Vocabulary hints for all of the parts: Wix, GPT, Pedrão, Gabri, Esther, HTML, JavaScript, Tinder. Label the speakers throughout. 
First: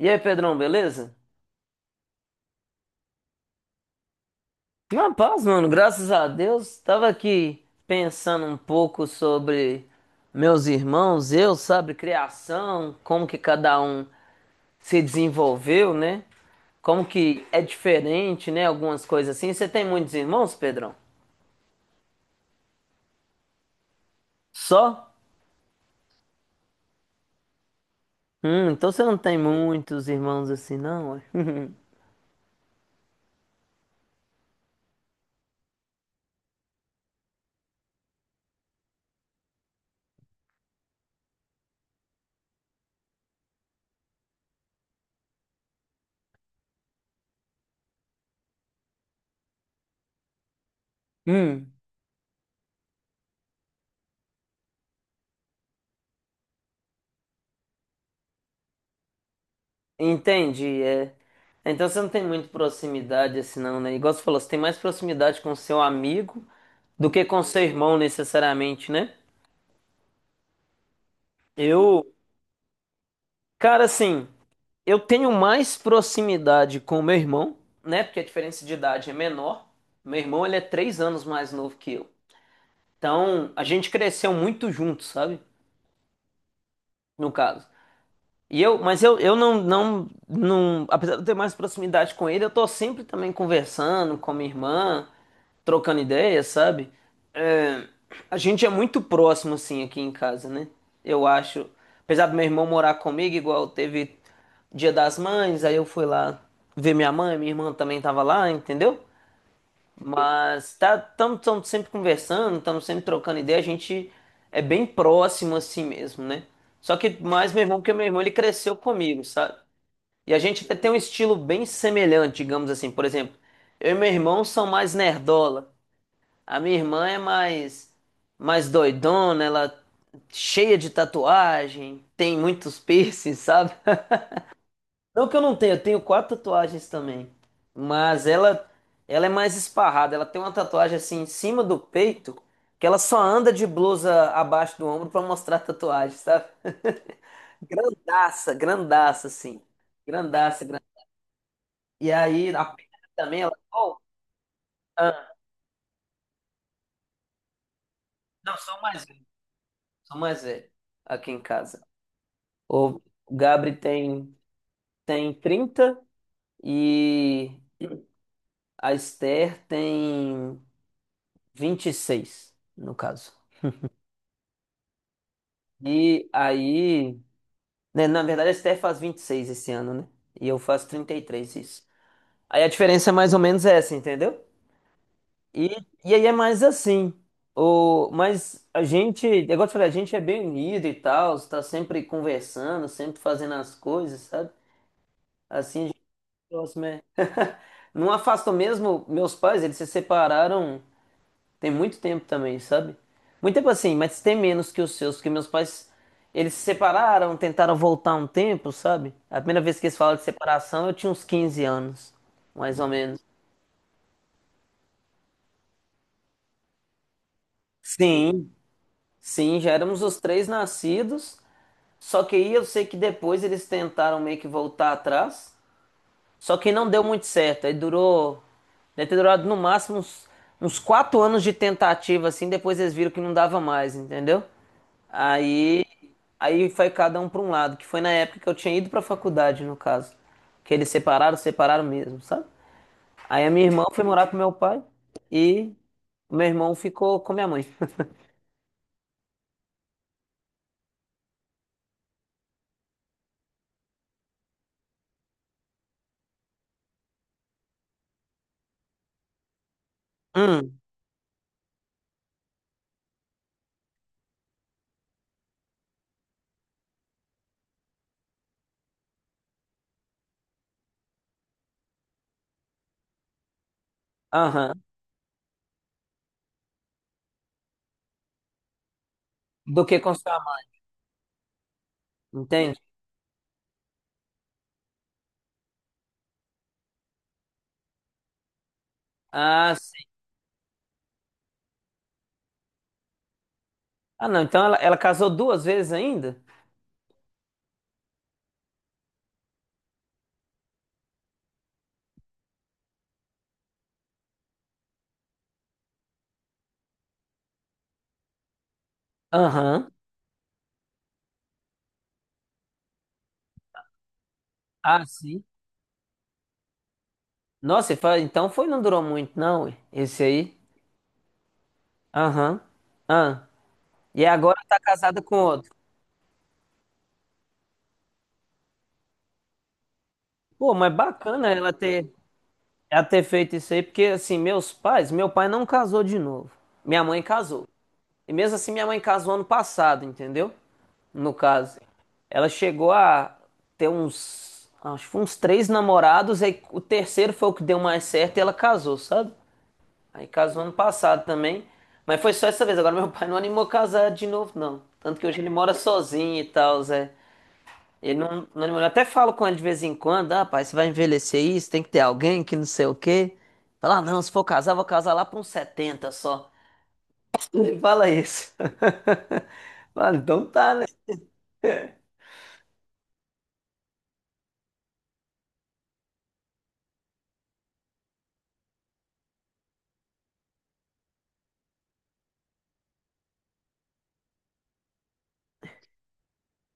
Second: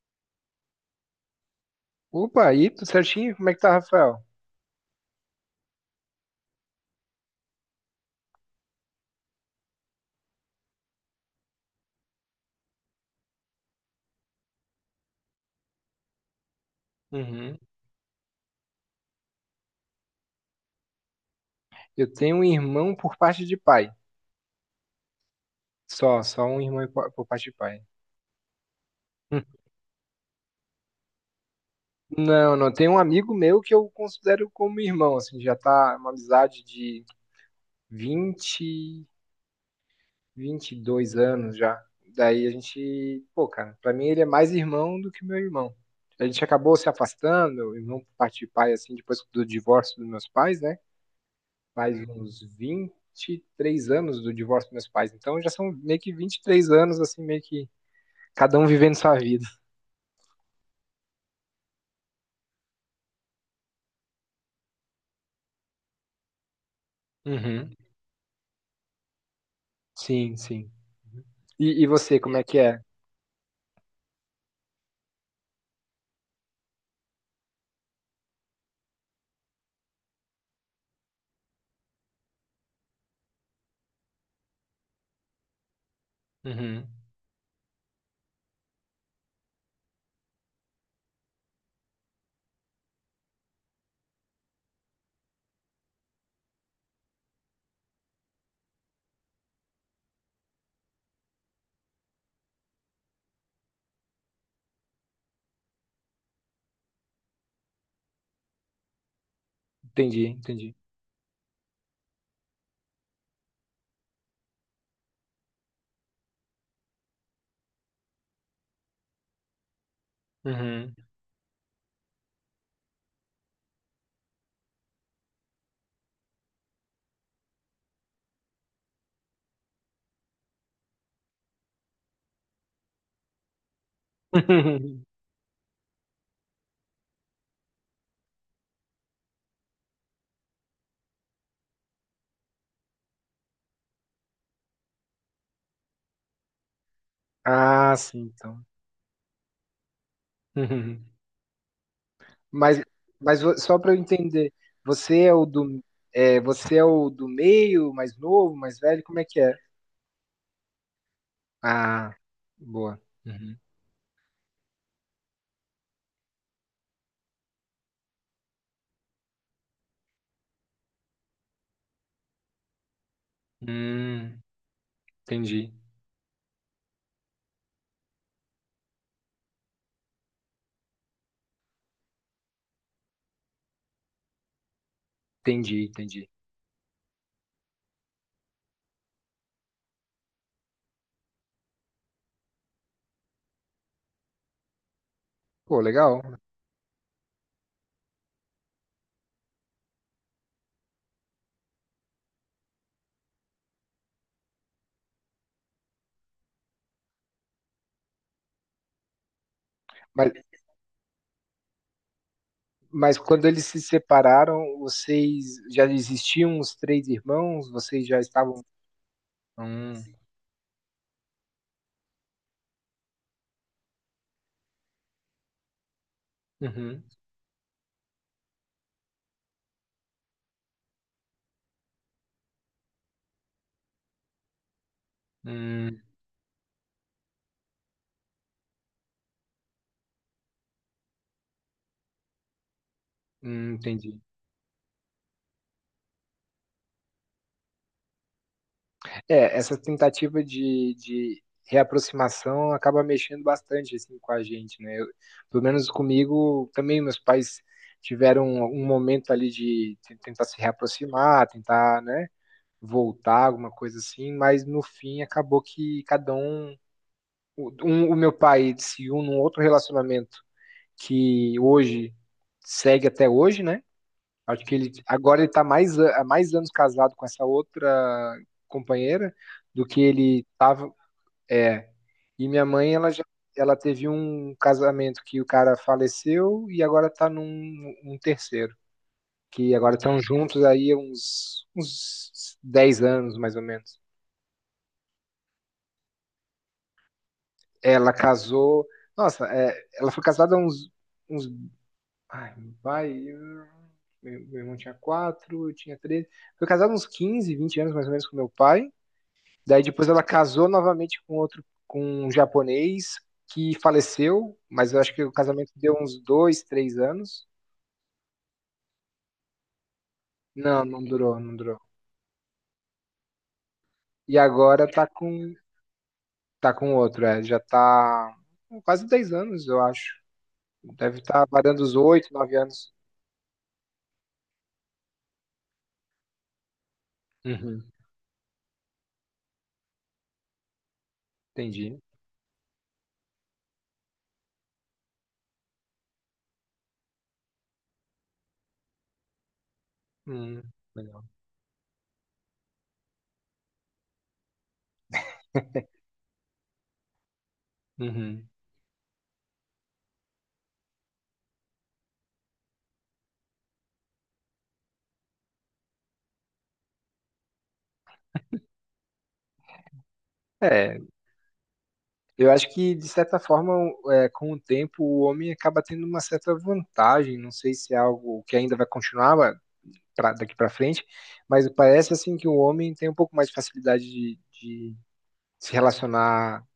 Speaker 1: E aí, Pedrão, beleza?
Speaker 2: Opa, aí, tudo certinho? Como é que tá, Rafael?
Speaker 1: Na paz, mano, graças a Deus. Tava aqui pensando um pouco sobre meus irmãos, eu, sabe, criação, como que cada um se desenvolveu, né? Como que
Speaker 2: Uhum.
Speaker 1: é diferente, né? Algumas coisas assim. Você tem muitos irmãos, Pedrão?
Speaker 2: Eu tenho um irmão por parte de pai.
Speaker 1: Só?
Speaker 2: Só, só um irmão por parte de pai.
Speaker 1: Então você não tem
Speaker 2: Hum.
Speaker 1: muitos irmãos assim, não? Ué?
Speaker 2: Não, não, tem um amigo meu que eu considero como irmão, assim, já tá uma amizade de vinte, 22 anos já. Daí a gente, pô, cara, pra mim ele é mais irmão do que meu irmão. A gente acabou se afastando, irmão por parte de pai, assim, depois do divórcio dos meus pais, né? Faz uns 23 anos do divórcio dos meus pais. Então já são meio que 23 anos, assim, meio que cada um vivendo sua vida.
Speaker 1: Entendi, é. Então você não tem muito proximidade assim não, né? Igual você falou, você tem mais proximidade com seu amigo do que com seu
Speaker 2: Uhum.
Speaker 1: irmão necessariamente, né?
Speaker 2: Sim, sim. E
Speaker 1: Eu,
Speaker 2: você, como é que é?
Speaker 1: cara, assim, eu tenho mais proximidade com meu irmão, né? Porque a diferença de idade é menor. Meu irmão, ele é 3 anos mais novo que eu. Então, a gente cresceu muito junto, sabe?
Speaker 2: Uhum.
Speaker 1: No caso. Mas eu não, apesar de eu ter mais proximidade com ele, eu tô sempre também conversando com a minha irmã, trocando ideias, sabe? É, a gente é muito próximo, assim, aqui em casa, né? Eu acho. Apesar do meu irmão morar comigo, igual teve Dia das Mães, aí eu fui lá ver minha mãe, minha irmã também tava lá, entendeu?
Speaker 2: Entendi, entendi.
Speaker 1: Mas tá, estamos sempre conversando, estamos sempre trocando ideia, a gente é bem próximo assim mesmo, né? Só que mais meu irmão, porque meu irmão ele cresceu comigo, sabe? E a gente até tem um
Speaker 2: Uhum.
Speaker 1: estilo bem semelhante, digamos assim. Por exemplo, eu e meu irmão são mais nerdola. A minha irmã é mais doidona, ela cheia de tatuagem, tem muitos piercings, sabe? Não que eu não tenha, eu tenho quatro tatuagens também. Mas ela é mais esparrada. Ela tem uma tatuagem assim em cima do peito, que ela só anda de blusa abaixo do ombro pra mostrar a tatuagem, sabe?
Speaker 2: Ah, sim,
Speaker 1: Grandaça,
Speaker 2: então.
Speaker 1: grandaça, assim. Grandaça, grandaça.
Speaker 2: Uhum.
Speaker 1: E aí, a
Speaker 2: Mas,
Speaker 1: perna também,
Speaker 2: mas
Speaker 1: ela.
Speaker 2: só para eu
Speaker 1: Oh,
Speaker 2: entender, você é
Speaker 1: ah,
Speaker 2: o do, você é o do meio, mais
Speaker 1: não,
Speaker 2: novo, mais
Speaker 1: sou
Speaker 2: velho,
Speaker 1: mais
Speaker 2: como é
Speaker 1: velho.
Speaker 2: que é?
Speaker 1: Sou mais velho aqui em casa.
Speaker 2: Ah,
Speaker 1: O
Speaker 2: boa. Uhum.
Speaker 1: Gabri tem 30 e a Esther tem 26, no caso.
Speaker 2: Hum, entendi,
Speaker 1: E aí, né, na verdade, a Esther faz 26 esse ano, né? E eu faço 33 isso. Aí a diferença é mais ou menos essa, entendeu? E,
Speaker 2: entendi,
Speaker 1: e aí
Speaker 2: entendi.
Speaker 1: é mais assim. O, mas a gente, é igual eu te falei, a gente é bem unido e tal, está sempre conversando, sempre fazendo as coisas, sabe?
Speaker 2: Pô,
Speaker 1: Assim a gente
Speaker 2: legal.
Speaker 1: é próximo é. Não afastam mesmo, meus pais, eles se separaram. Tem muito tempo também, sabe? Muito tempo assim, mas tem menos que os seus, porque meus pais, eles se separaram, tentaram voltar um tempo, sabe? A primeira vez que eles falam de separação, eu tinha uns 15 anos, mais ou
Speaker 2: Mas
Speaker 1: menos.
Speaker 2: quando eles se separaram, vocês já existiam os três irmãos? Vocês já
Speaker 1: Sim,
Speaker 2: estavam.
Speaker 1: sim, já
Speaker 2: Hum,
Speaker 1: éramos os três nascidos, só que aí eu sei que depois eles tentaram meio que voltar atrás, só que não
Speaker 2: uhum,
Speaker 1: deu muito certo, aí durou, deve ter durado no máximo uns 4 anos de tentativa, assim, depois eles viram que não dava mais, entendeu? Aí
Speaker 2: hum,
Speaker 1: Aí foi cada um para um lado, que foi na época que eu tinha ido para faculdade, no caso. Que eles separaram, separaram mesmo, sabe? Aí a minha irmã foi
Speaker 2: entendi.
Speaker 1: morar com meu pai e o meu irmão ficou com minha mãe.
Speaker 2: É, essa tentativa de reaproximação acaba mexendo bastante assim, com a gente, né? Pelo menos comigo, também meus pais tiveram um momento ali de tentar se
Speaker 1: Hum,
Speaker 2: reaproximar, tentar, né, voltar, alguma coisa assim, mas no fim acabou que cada um. O meu pai se uniu num outro relacionamento que hoje segue até hoje, né? Acho que
Speaker 1: aham.
Speaker 2: ele agora ele tá mais há mais anos casado com essa outra companheira do
Speaker 1: Do que
Speaker 2: que
Speaker 1: com sua
Speaker 2: ele
Speaker 1: mãe,
Speaker 2: estava. É. E minha
Speaker 1: entende?
Speaker 2: mãe, ela teve um casamento que o cara faleceu e agora está num um terceiro, que
Speaker 1: Ah,
Speaker 2: agora
Speaker 1: sim.
Speaker 2: estão juntos aí há uns 10 anos mais ou menos.
Speaker 1: Ah, não, então ela casou duas vezes ainda?
Speaker 2: Ela casou, nossa, é, ela foi casada há uns uns Ai, meu pai. Meu irmão tinha 4, eu tinha 3. Foi casado uns 15, 20 anos mais ou menos com meu pai. Daí
Speaker 1: Aham.
Speaker 2: depois ela casou novamente com outro, com um japonês que faleceu, mas eu
Speaker 1: Ah,
Speaker 2: acho que o
Speaker 1: sim.
Speaker 2: casamento deu uns 2, 3 anos.
Speaker 1: Nossa, e então foi, não durou muito, não, ué, esse aí.
Speaker 2: Não, não durou, não durou.
Speaker 1: Aham. Ah. E
Speaker 2: E
Speaker 1: agora tá
Speaker 2: agora tá
Speaker 1: casada com
Speaker 2: com,
Speaker 1: outro.
Speaker 2: tá com outro, é, já tá com quase 10 anos, eu acho.
Speaker 1: Pô, mas
Speaker 2: Deve estar tá
Speaker 1: bacana ela
Speaker 2: varando os
Speaker 1: ter.
Speaker 2: 8, 9 anos.
Speaker 1: Já ter feito isso aí, porque assim, meus pais, meu pai não casou de novo. Minha mãe casou.
Speaker 2: Uhum,
Speaker 1: E mesmo assim, minha mãe casou ano passado, entendeu? No caso.
Speaker 2: entendi.
Speaker 1: Ela chegou a ter uns, acho que foi uns três namorados, aí o terceiro foi o que deu mais certo e ela casou, sabe? Aí casou
Speaker 2: Hum,
Speaker 1: ano passado
Speaker 2: legal.
Speaker 1: também. Mas foi só essa vez. Agora meu pai não animou a casar de novo, não. Tanto que hoje ele mora sozinho e tal, ele não,
Speaker 2: Uhum.
Speaker 1: não demorou. Eu até falo com ele de vez em quando, ah, pai, você vai envelhecer isso, tem que ter alguém que não sei o quê. Fala, ah, não, se for casar, vou casar lá para uns 70 só. Ele fala isso. Fala, então tá, né?
Speaker 2: É, eu acho que, de certa forma, é, com o tempo, o homem acaba tendo uma certa vantagem. Não sei se é algo que ainda vai continuar daqui para frente, mas parece assim que o homem tem um pouco mais de facilidade de se relacionar.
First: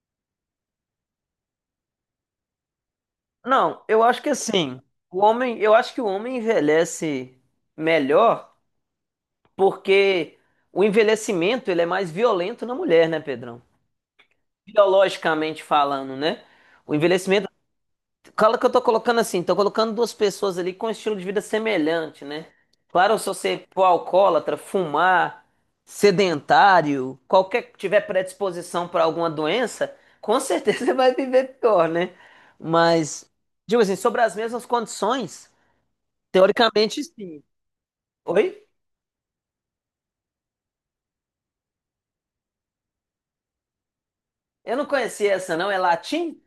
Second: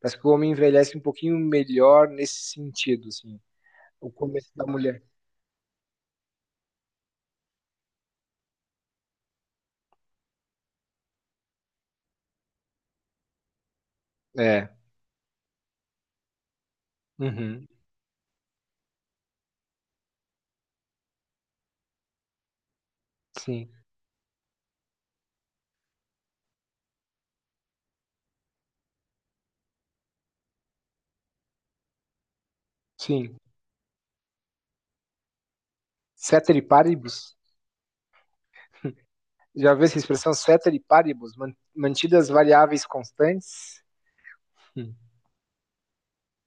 Speaker 2: Parece que o homem envelhece um pouquinho melhor nesse sentido, assim.
Speaker 1: Não, eu
Speaker 2: O
Speaker 1: acho que
Speaker 2: começo da
Speaker 1: assim,
Speaker 2: mulher.
Speaker 1: o homem, eu acho que o homem envelhece melhor porque o envelhecimento ele é mais violento na mulher, né, Pedrão?
Speaker 2: É.
Speaker 1: Biologicamente falando, né? O envelhecimento
Speaker 2: Uhum.
Speaker 1: Cala que eu tô colocando assim, tô colocando duas pessoas ali com um estilo de vida semelhante, né? Claro, se você
Speaker 2: Sim.
Speaker 1: for alcoólatra, fumar, sedentário, qualquer que tiver predisposição para alguma doença, com certeza você vai viver pior, né? Mas,
Speaker 2: Sim.
Speaker 1: digo assim, sobre as mesmas condições,
Speaker 2: Ceteris
Speaker 1: teoricamente
Speaker 2: paribus.
Speaker 1: sim. Oi?
Speaker 2: Já viu essa expressão ceteris paribus? Mantidas variáveis constantes?
Speaker 1: Eu não
Speaker 2: Hum.
Speaker 1: conhecia essa não, é latim?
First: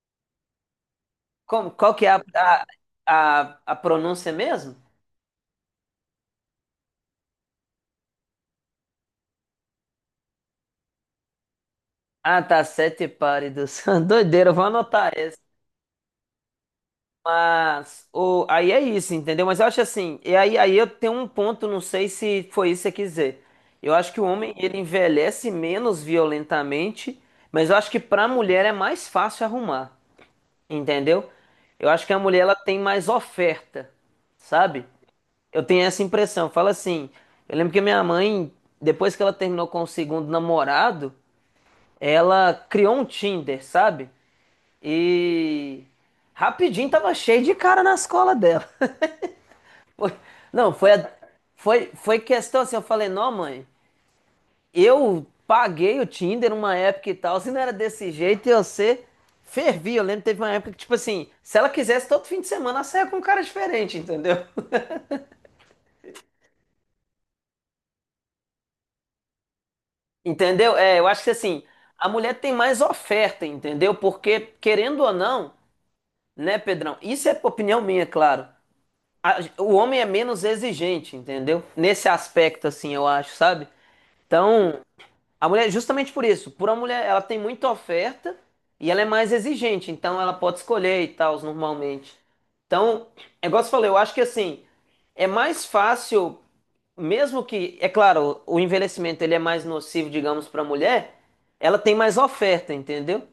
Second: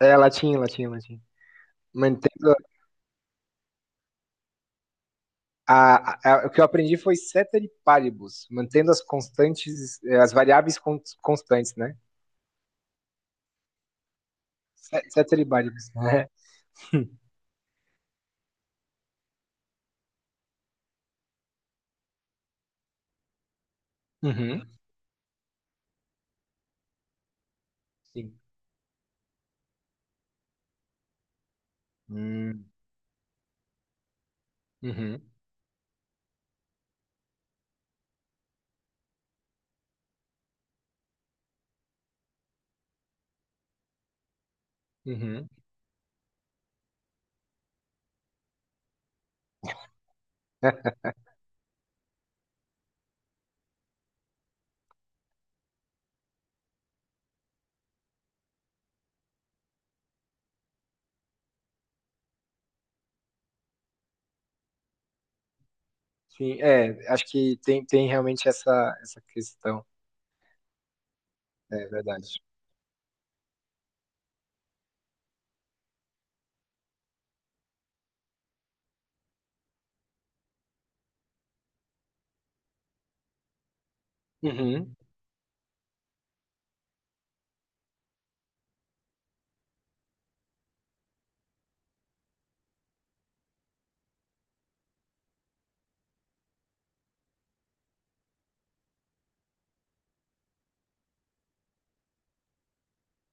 Speaker 2: É latim, latim, latim.
Speaker 1: Como, qual que é a,
Speaker 2: Mantendo
Speaker 1: pronúncia mesmo?
Speaker 2: o que eu aprendi foi ceteris paribus, mantendo as constantes, as variáveis constantes, né?
Speaker 1: Ah, tá, sete pálidos. Doideira, eu vou anotar essa.
Speaker 2: Ceteris paribus, né?
Speaker 1: Mas aí é isso, entendeu? Mas eu acho assim, e aí eu tenho um ponto, não sei se foi isso que você quiser. Eu acho que o homem
Speaker 2: Uhum,
Speaker 1: ele envelhece menos violentamente, mas eu acho que para a
Speaker 2: sim.
Speaker 1: mulher é mais fácil arrumar, entendeu? Eu acho que a mulher ela
Speaker 2: Hum,
Speaker 1: tem mais oferta, sabe?
Speaker 2: uhum,
Speaker 1: Eu tenho essa impressão. Fala assim, eu lembro que minha mãe, depois que ela terminou com o segundo namorado, ela criou um Tinder, sabe?
Speaker 2: uhum.
Speaker 1: E rapidinho tava cheio de cara na escola dela. Não, foi,
Speaker 2: É,
Speaker 1: a- foi, foi questão assim, eu falei, não, mãe, eu paguei o Tinder uma época e tal, se não era desse jeito, e você fervia. Eu lembro que teve uma época que, tipo assim, se ela quisesse, todo fim de semana ela saia com um cara diferente, entendeu?
Speaker 2: sim, é, acho que tem realmente essa questão,
Speaker 1: Entendeu? É, eu acho que assim,
Speaker 2: é
Speaker 1: a
Speaker 2: verdade.
Speaker 1: mulher tem mais oferta, entendeu? Porque, querendo ou não, né, Pedrão? Isso é opinião minha, claro. O homem é menos exigente, entendeu? Nesse aspecto, assim, eu acho, sabe? Então,
Speaker 2: Uhum,
Speaker 1: a mulher, justamente por isso, por a mulher, ela tem muita oferta e ela é mais exigente, então ela pode escolher e tal, normalmente. Então, é igual você falou, eu acho que assim, é mais fácil, mesmo que, é claro, o envelhecimento ele é mais nocivo, digamos, para a mulher, ela tem mais oferta, entendeu?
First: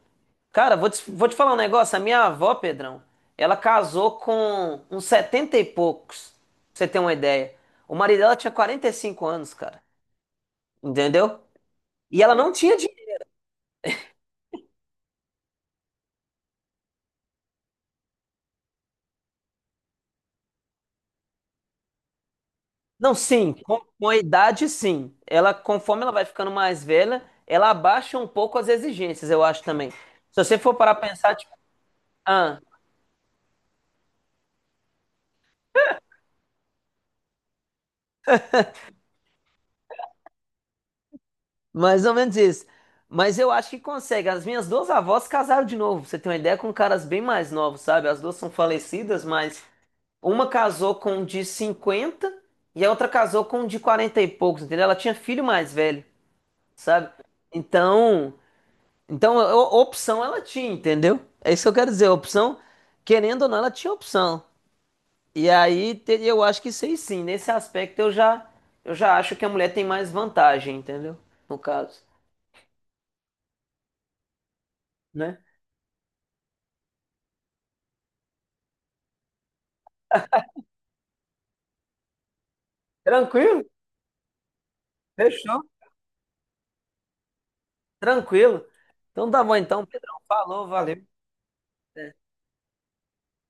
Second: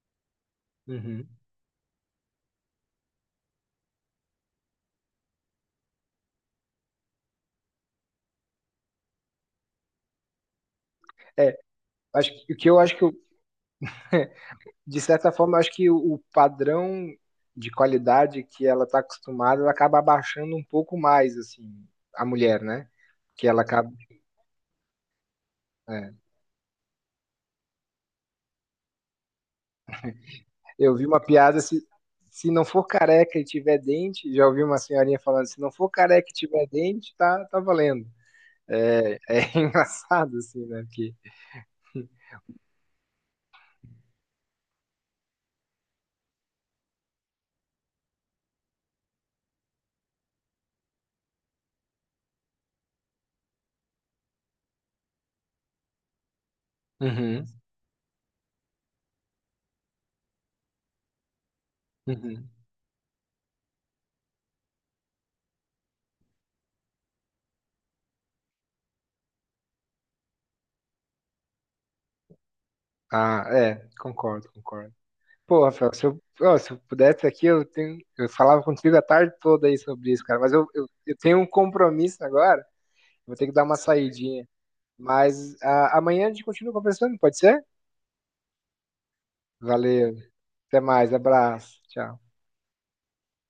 Speaker 1: Cara, vou te, vou
Speaker 2: uhum.
Speaker 1: te falar um negócio, a minha avó, Pedrão, ela casou com uns 70 e poucos, pra você ter uma ideia. O marido dela tinha 45 anos, cara, entendeu?
Speaker 2: É,
Speaker 1: E
Speaker 2: acho
Speaker 1: ela não
Speaker 2: que o que
Speaker 1: tinha
Speaker 2: eu acho que, eu, de certa forma, eu acho que o padrão de qualidade que ela está acostumada, ela acaba abaixando um pouco mais, assim, a mulher, né?
Speaker 1: Não,
Speaker 2: Que
Speaker 1: sim,
Speaker 2: ela
Speaker 1: com,
Speaker 2: acaba.
Speaker 1: com a idade, sim. Ela, conforme ela
Speaker 2: É.
Speaker 1: vai ficando mais velha, ela abaixa um pouco as exigências, eu acho também. Se você for parar
Speaker 2: Eu vi
Speaker 1: pra
Speaker 2: uma
Speaker 1: pensar, tipo,
Speaker 2: piada se
Speaker 1: ah,
Speaker 2: não for careca e tiver dente, já ouvi uma senhorinha falando, se não for careca e tiver dente, tá, tá valendo. É engraçado, assim, né? Porque.
Speaker 1: mais ou menos isso. Mas eu acho que consegue. As minhas duas avós casaram de novo, pra você tem uma ideia com caras bem mais novos, sabe? As duas são falecidas, mas uma casou com um de 50 e a outra casou com um de 40 e poucos, entendeu? Ela tinha filho mais velho, sabe?
Speaker 2: Uhum,
Speaker 1: Então, Então, a opção ela tinha, entendeu? É isso que eu quero dizer, a
Speaker 2: uhum.
Speaker 1: opção, querendo ou não, ela tinha opção. E aí, eu acho que sei sim, nesse aspecto eu já, acho que a mulher tem mais vantagem, entendeu? No caso,
Speaker 2: Ah, é, concordo, concordo.
Speaker 1: né?
Speaker 2: Pô, Rafael, se eu pudesse aqui, eu falava contigo a tarde toda aí sobre isso, cara, mas eu tenho um compromisso agora, vou ter que
Speaker 1: Tranquilo?
Speaker 2: dar uma saidinha. Mas
Speaker 1: Fechou?
Speaker 2: amanhã a gente continua conversando, pode ser?
Speaker 1: Tranquilo. Então tá bom, então, Pedrão,
Speaker 2: Valeu,
Speaker 1: falou,
Speaker 2: até mais,
Speaker 1: valeu.
Speaker 2: abraço, tchau.